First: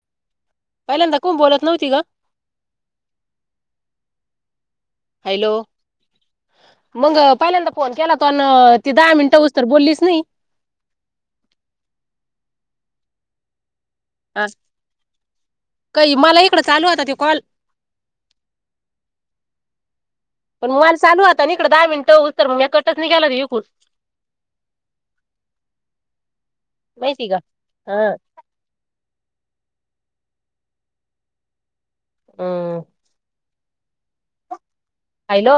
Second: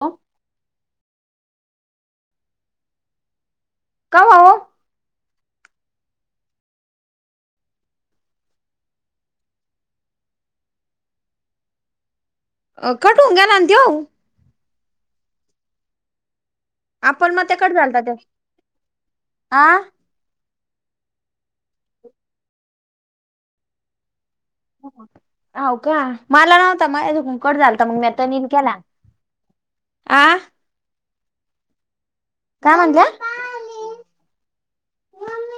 ह पहिल्यांदा कोण बोलत नव्हती ग का हो हॅलो मग पहिल्यांदा फोन केला तो आणि त दहा मिनट उस तर बोललीच नाही. कटा होऊन गेला ना त्यो. हा काही मलाही आपण मग ते कट झालत ते. पण मोबाईल चालु होता इकडं दहा मिनट होवस तो तर मग कटच नाही केला. हो का मला नव्हता माझ माहिती का कुंकट झालत हा मग मता निन केला आ.. काय हम्म म्हणल्या हॅलो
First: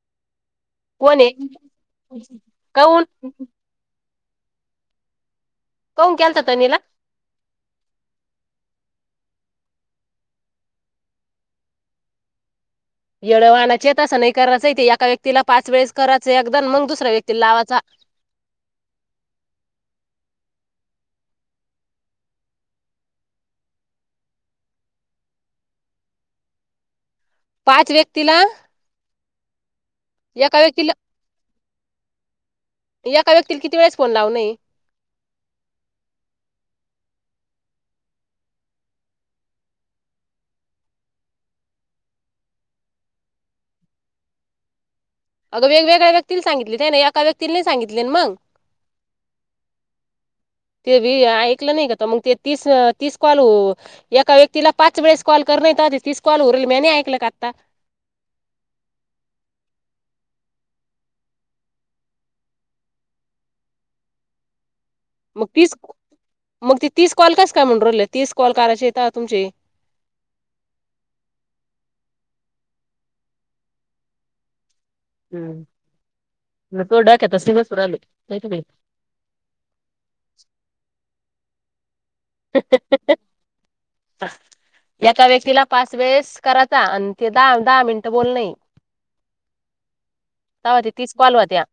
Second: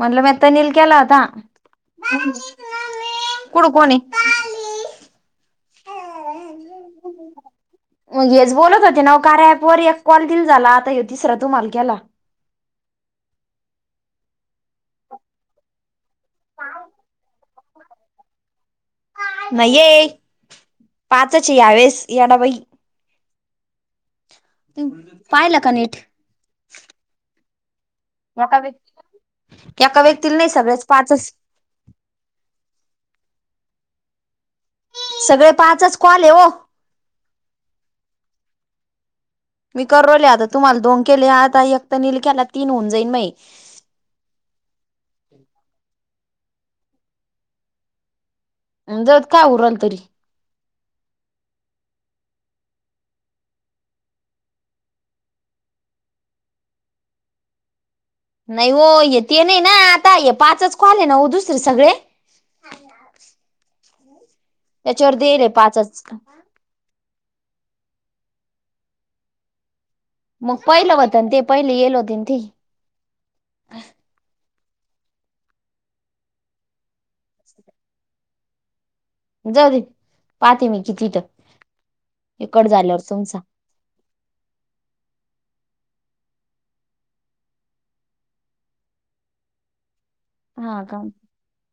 म्हटलं मी तनीला केला कोण होता आहे काऊन कुठ कोण ते. कऊन केलता तनीला मग हेच बोलत होते ना ओ कायॉ ॲप वर एक कॉल दिल झाला आता ये तिसरा तुम्हाला केला. येड वाणाचेेत तस नाही करायच ऐका व्यक्तीला पाच वेळेस करायच एकदा मग दुसऱ्या व्यक्तीला लावायचा. नाहीये पाचच यावेळेस यडाबाई पाहिला का नीट. पाच व्यक्तीला एका व्यक्तीला नाही एका सगळ्याच व्यक्तीला पाचच एका व्यक्तीला किती वेळेस फोन लावन ये. सगळे पाचच कॉल ये ओ मी करू राहीले आता तुम्हाला दोन केले आता एकक्त निलक्याला तीन होऊन जाईन मये. अन अगं वेगवेगळ्या व्यक्तीला सांगितले ना एका व्यक्तीला नाही सांगितले मग. ज काय उरल तरी ते बी ऐकल नाही का मग ते तीस तीस कॉल एका व्यक्तीला पाच वेळेस कॉल कर. तीस कॉल उरेल मी नाही ऐकलं का आत्ता नाही हो य ते नाही ना आता पाचच काॅल ना ओ दुसरे सगळे हो मग ती पाचच मग तीस कॉल कस काय म्हणु राहीले तीस कॉल करायचे येता तुमचे मग पहिलं होत ते पहिले येल होते ना ते हम् तो डाकता सुर आले नाही जाऊ दे पाहते मी किती इकड झाल्यावर तुमचा ह एका व्यक्तीला पाच वेळेस करायचा आणि ते दहा दहा मिनटं बोल नाही त हा ते का तस पावाल अ त्या्या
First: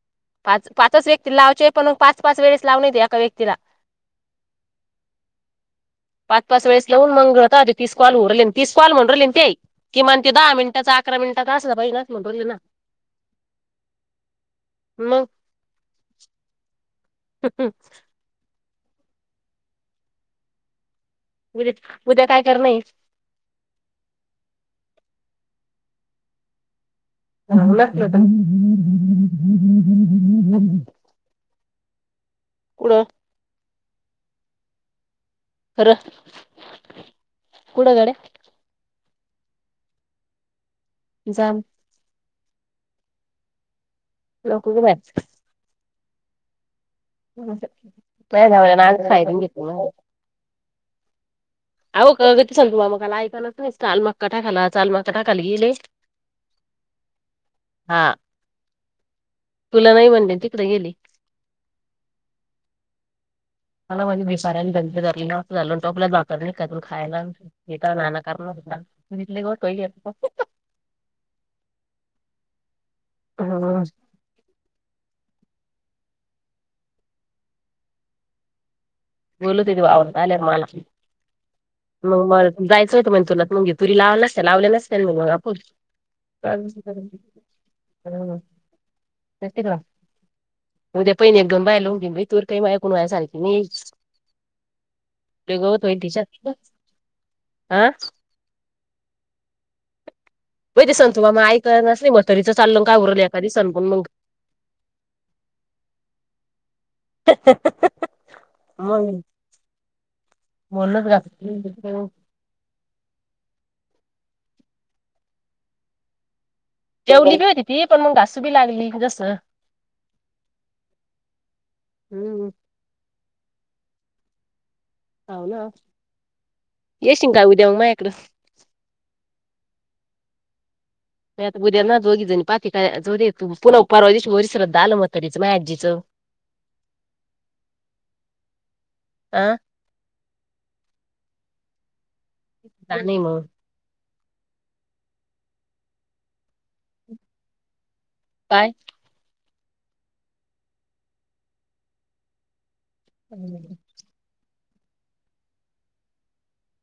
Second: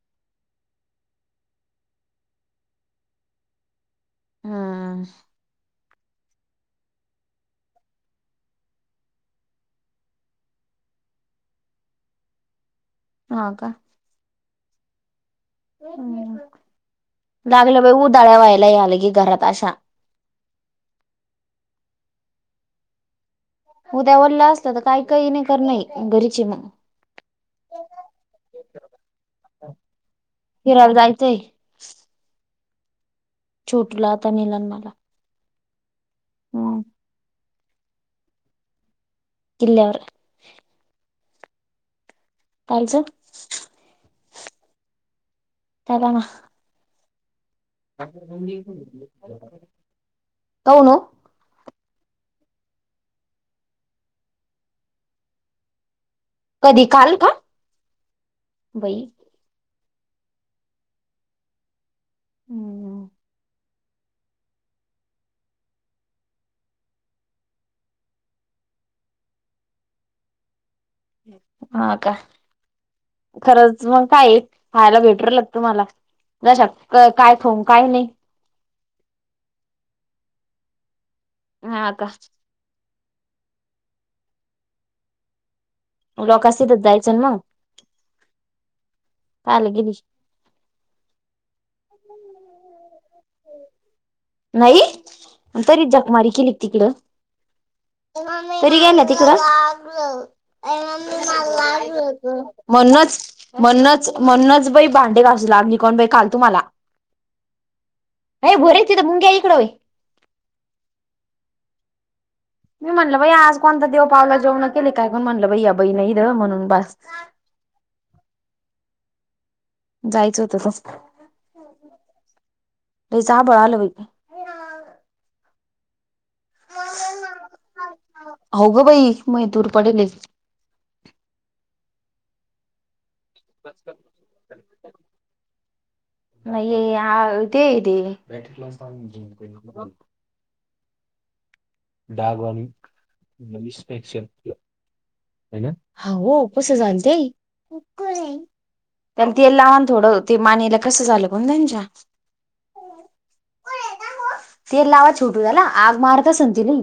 पाच पाच व्यक्ती लावचे पणग पाच पाच वेळेस लावून येते एका व्यक्तीला हम्म पाच पाच वेळेस लावून मंगळ होता तिसकवालऊर तिस कवाल म्हणूनहिली ते किमान ते दहा मिनटाचां आक्रम मिनट का अस पाहि नाणो ना ह का म ् मग लागलं बाई उ दळ्यावायला ला आलंगी घरात आशा उद्या उद्या काय कर नाही उद्या ओल्लं असत तर काही काही नाही कर नाही घरीचे मग फिरायला [unintelligible] [unintelligible] कडं छोटूला आता मेलान मला र हम्म कुडगडे इल्यावर जाम कालचं [unintelligible] चला ना [unintelligible] काऊन ओ [unintelligible] कधी काल का हा बई तुला नाही म्हणले तिकडे गेली. हम्मम [unintelligible] [unintelligible] हा का खरंच मग काय एक खायला भेट कळलं का तुम्हाला जशा काय खाऊ न काय नाही. बोल होते त वावर आल्या मला हा का मग म जायचं होतं म्हण तुरनात मग घ तुरी लाव नसते लावले नसे मग मगा आपूर ह लोकांस तिथंच जायचं ना मग काल नटिकला गेली उद्या पहि एकदऊन बाहेलाऊन घेन तुर काही मा को्हाय सारखी नाही [unintelligible] नाही लय गवत तरी होईल जकमारी तिच्यात केली तिकड हा तरी घ्या ना तिकडं बई ते संतू मामा ऐकनाच नाही म्हातारीच चाललं काय उरलं म्हणूनच एका दिवसानं पण मग म्हणूनच म्हणूनच बाई भांडे लागली कोन बाई काल तुम्हाला. ह हे भो रे ह तिथं मुंग्या इकडं व्हय ह ह ह [unintelligible] मी म्हणलं बई आज कोणता देव पावला जेवण केले कायण म्हटलं बैया बई नाही द म्हणून बस जेवली बी होती ती पण मग घासू बी लागली जस जायचं होतं त हम्म लईच आभाळ आलं बाई [unintelligible] हव‌ ना येशील काय उद्या मग माझ्याकडं [inaudible] हो ग बाई मै दूर पडेले. मी आता उद्या ना दोघी जणी पात का दे तू पुन्हा पारवा वरी श्रद्धा आलं होतं तिचं मायाआजीचं नाही ते ते आ [inaudible] डागवाण- का नाही मग [unintelligible] निषपेक्ष हो -हो कस झालं ते [inaudible] काय त्याला तेल लावाना थोडं ते मानेला कसं झालं पण त्यांच्या ह तेल लावा छोटू त्याला ‌ आग मारत असणं नाही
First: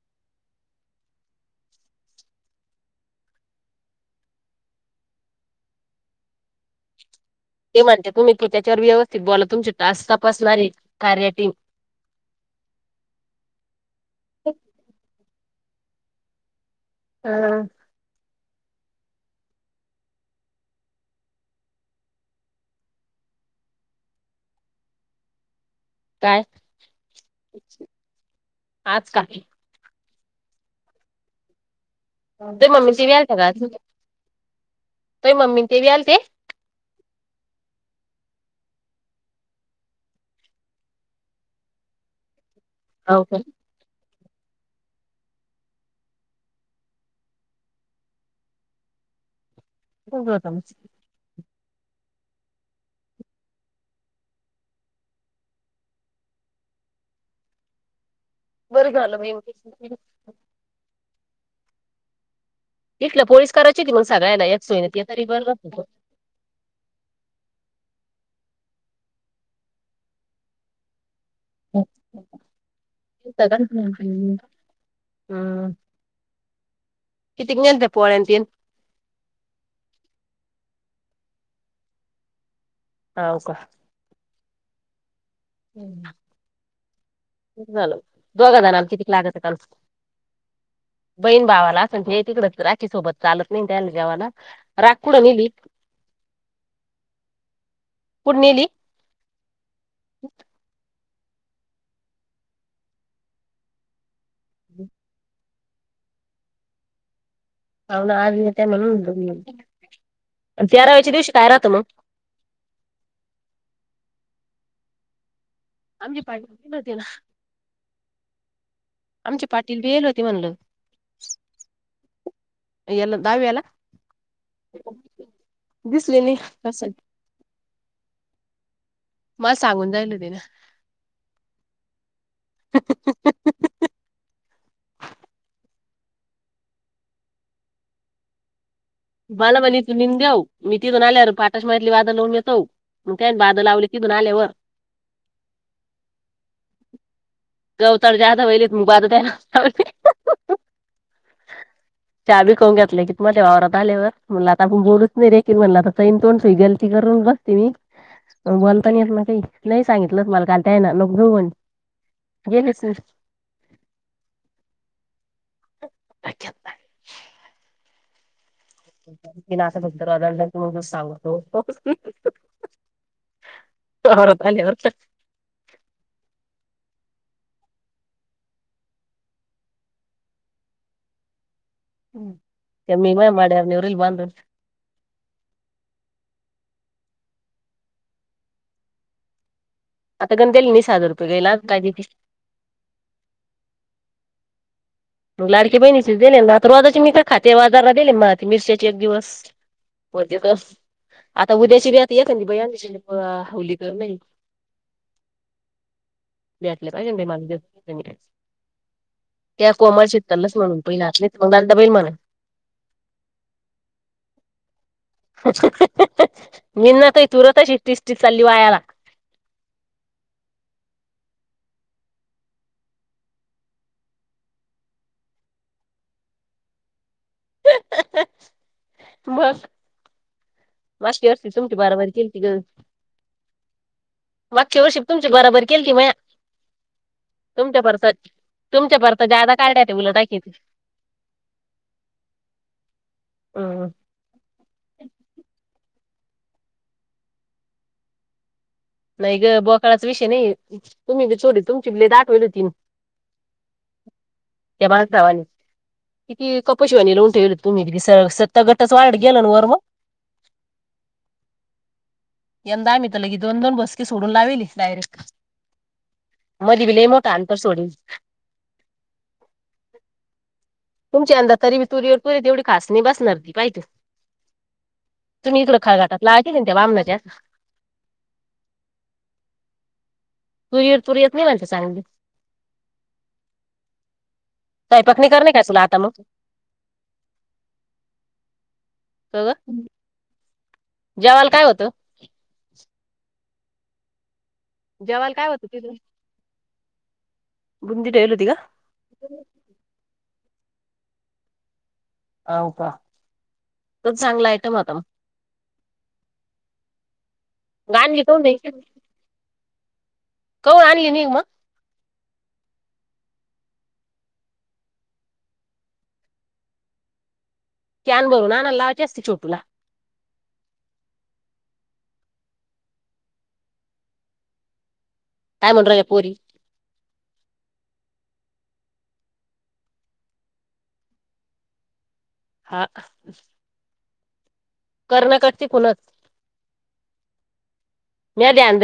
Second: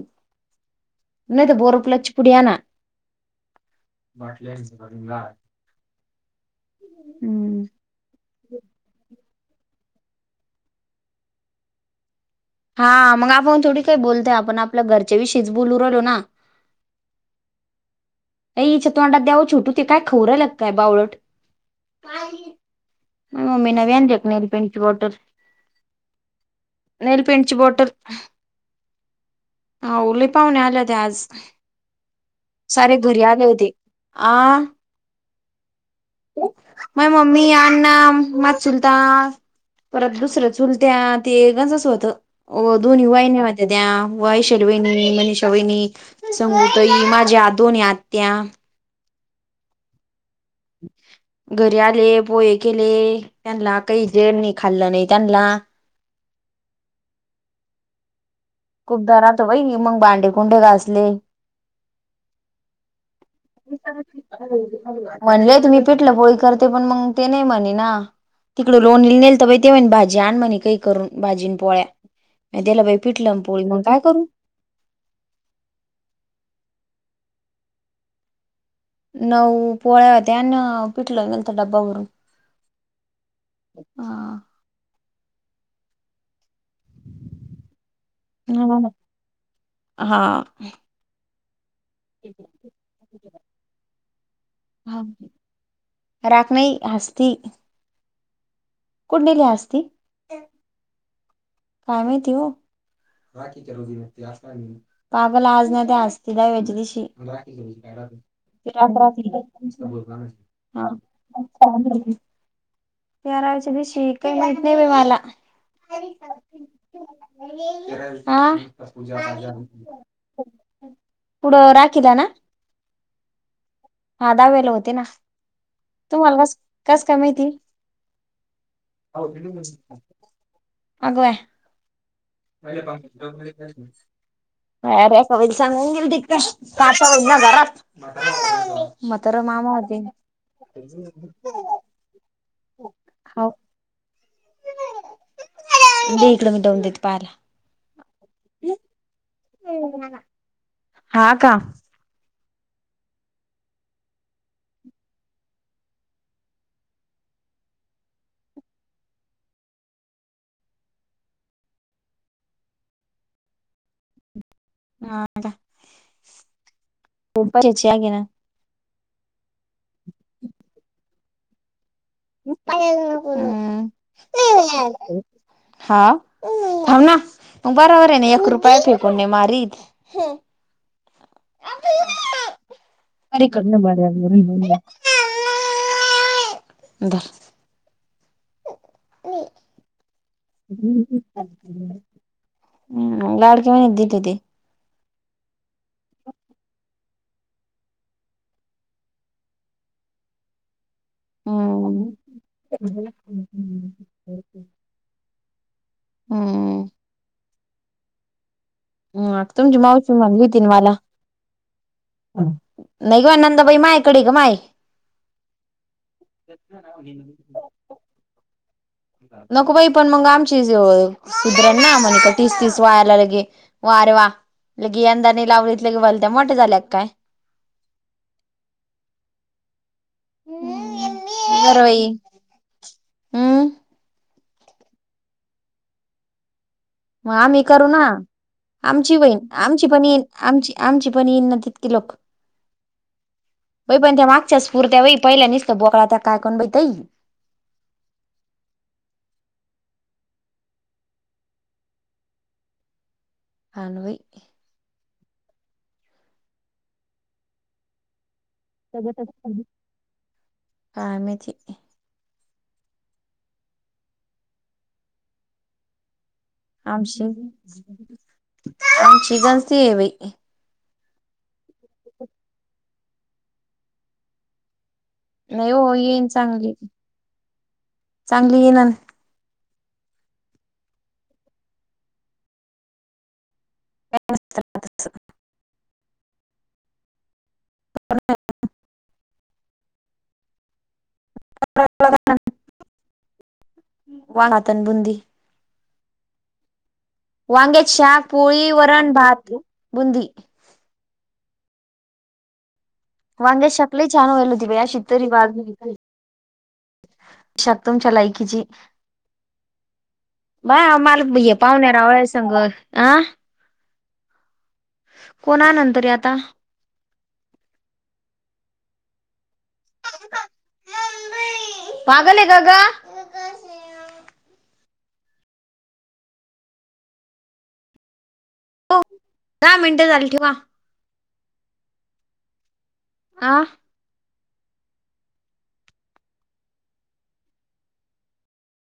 [inaudible] तर बोर प्लसची पुडी‌ आणा. [unintelligible] ते म्हणले तुम्ही की त्याच्यावर व्यवस्थित बोला तुमची टास्क तपासणारी कार्यटीम हा मग आपण थोडी काही बोलतय आपण आपल्या घरच्या विषयीच बोलू राहिलो ना. हम ए इच्या तोंडात द्यावं छोटू ते काय खाऊ राहिल काय बावळट [inaudible] मम्मी ना व्याजक नेल पिंडची वॉटर काय नेलपेडची बोटल आज का हा उले पाहुणे आले होते आज तुही [inaudible] मम्मी सारे ते बी घरी आले होते आ ए मम्मी ते बी आलते माय मम्मी अण्णा माझा चुलता परत दुसरं चुलत्या ते गच अस होतं दोन्ही हो वाहिन होत्या त्या वैशाली वहिनी मनीष वाहिनी संगुतई‌ माझ्या दोन्ही आत्या हो [unintelligible] [unintelligible] घरी आले पोहे केले त्यांना काही जण नाही खाल्लं नाही त्यांनाला बरं खूप झालं दरात बाई मग बांडे कुंडे घासले तिथलं पोळीस [inaudible] करायची होती मग सगळ्याला एक सोयीनं ते तरी बरं म्हणजे तुम्ही झालं मी पिटलं पोळी करते पण मग ते नाही म्हणे ना तिकडं लोणी नेलत तर‌ ते म्हणे भाजी आण म्हणे काही करून भाजीन होतं पोळ्या त्याला बाई पिटलं का पोळी मग काय करू हम्म [unintelligible] किती न्यायच्या पोळ्या ते -न नऊ पोळ्या द्याना पिटलं मलत डबबा बू हाव हा हम् [inaudible] झालं दोघं जणम कितीक लागचं काल हा. बहीण भावाला असंण तिकडच राची सोबत चालत नाही त्या जेवाला ह [inaudible] राखनी हसती पुणेली कुणीली हसती [inaudible] काय माहिती हो लागल ते असस्तीला वेजलीशी पाहुणं आज येत आहे [inaudible] ते्र हा म्हणून [inaudible] तेराव्याच्या दिवशी काय राहतं मग बारावी्याच्या दिवशी काही माहत नाही बाई मला आम्ही पाहिजे तेला [inaudible] हा पाणी येल होती म्हणलं पुढं राखला ना ह्याला दाव हेला- हा दहावी ला होते ना दिसले नाही असं मला सांगून जायल ते ना आगबाय अरे कबित सांगू [inaudible] दिक कासा हो ना घरात माहातारा माला म्हणे तू निेदेव मी तिथून आल्या पाठश शतली वादा लवुन येतो हो त्यायन बाद लावले तिथून आल्यावर दे इकडं मी देऊन देते पाहेला तर जात होयेलेत मुबात तेयना हा का चावी खऊून घेतले की तु माझ्या वावरात आल्यावर म्हणला आता आपण बोलूच नाही रेखील म्हणला आता चेन तोडसुई गलती करून बसते मी बोलता नाई येत ना काही नाही सांगितलं मला काल त्याईना नको घेऊ म्हणे गेले सु [inaudible] तुप चर्चेगे ता बदरर त तू सांगतो [inaudible] वावरात आल्यावर हा थाबना बरोबर ना एक रुपया फेकून नाही मारीत त्या मी माझ्या अर माड्यावर कडन नेवरील बाडर ब बांधून [inaudible] धर ह आता गण दिली नाही नई हजार रुपये गेला काय देती हम् लाडके म्ह मग लाडकी बहिणी दिले ना तरवाजचे मी का खात आजारला दिले म मिरशचे एक दिवस होते त आता उद्याची बी हम्म आता य की ब हवली का नाय हम्म. भेटल्यान बाई मला उद्या [unintelligible] तुमची मावशी म्हनली होती ना मला पहिला हात मग दादा बैल म्हणा नई ग नदाबहीण मायकडे ग माय मी ना काही तुरत श्टस्िक चाली वायाला नको बाई पण मग आमची सुधरण ना म्हणे का तीस तीस वायायला लगे वा आरे वा लगी यंदा नि लाल्यात लगे भलत्या मोठे झाल्यात काय बस मास्टी आसती तुमची बराबरी केलती ग हम मागच्या वर्षिप तुमची बराबरी केलथी म्या म आम्ही करू ना तुमच्या आमची परत वहीण जादा काढल्या आमची त्या पण उलट येईन टाकी आमची आमची पण येईना तितकीे लोक बई पण त्या मागच्याच पुरत्या वही पहिल्या निस बोकळात्यात काय कोण बितई नाही ग बोकाळाचा विषय नाही तुम्ही बी थोडी तुमची लई दायवेल होती हान वई धवाने किती कपशिवानी लावून ठेवल तुम्ही स सत [unintelligible] काय माहीती यंदा आम्ही त मी त ल्् दोन दोन बसकीे सोडून लावेली डायरेक्ट मधी बी लय आमचे मोठा अंतर सोडील आमची जास्तीये बाई तुमच्या अंदा तरी बी तुरीवर तुरी तेवढी खासणई बसनार ती पाये तु तुम्ही नाही इकडं हो खळघाटात येईन लावायेचीना चांगली त्या बामनाच्या चांगली येईन तुरीर तुर येत नाही म्हणत्या चांगली सईपाक नही करणेय का आता मग. क व जवायला काय होत. भात अन बुंदी जवायला काय होत तिथं. बुंदी वांगेचीशाक, ठेवली होती का? पोळी, वरण, भात, बुंदी. हव का? वांगेशक लई तो छान होयल चांगला होती आयटम बाई होता अशी मग तरी बाज शक तुमच्या आणली काऊन नाही? लायकीची. काऊन बाय आणली नाही मला मग हे पाहुण्या रावळ संग अं. कोण आननतरी आता. कॅन भरून आनायला लावाची असते छोटूला. पागले काग? काय म्हणू राहील्या पोरी. हो दहा मिनटं झाली ठेवा. हा. अ. कर्ण कटची खुलत मी ध्यान द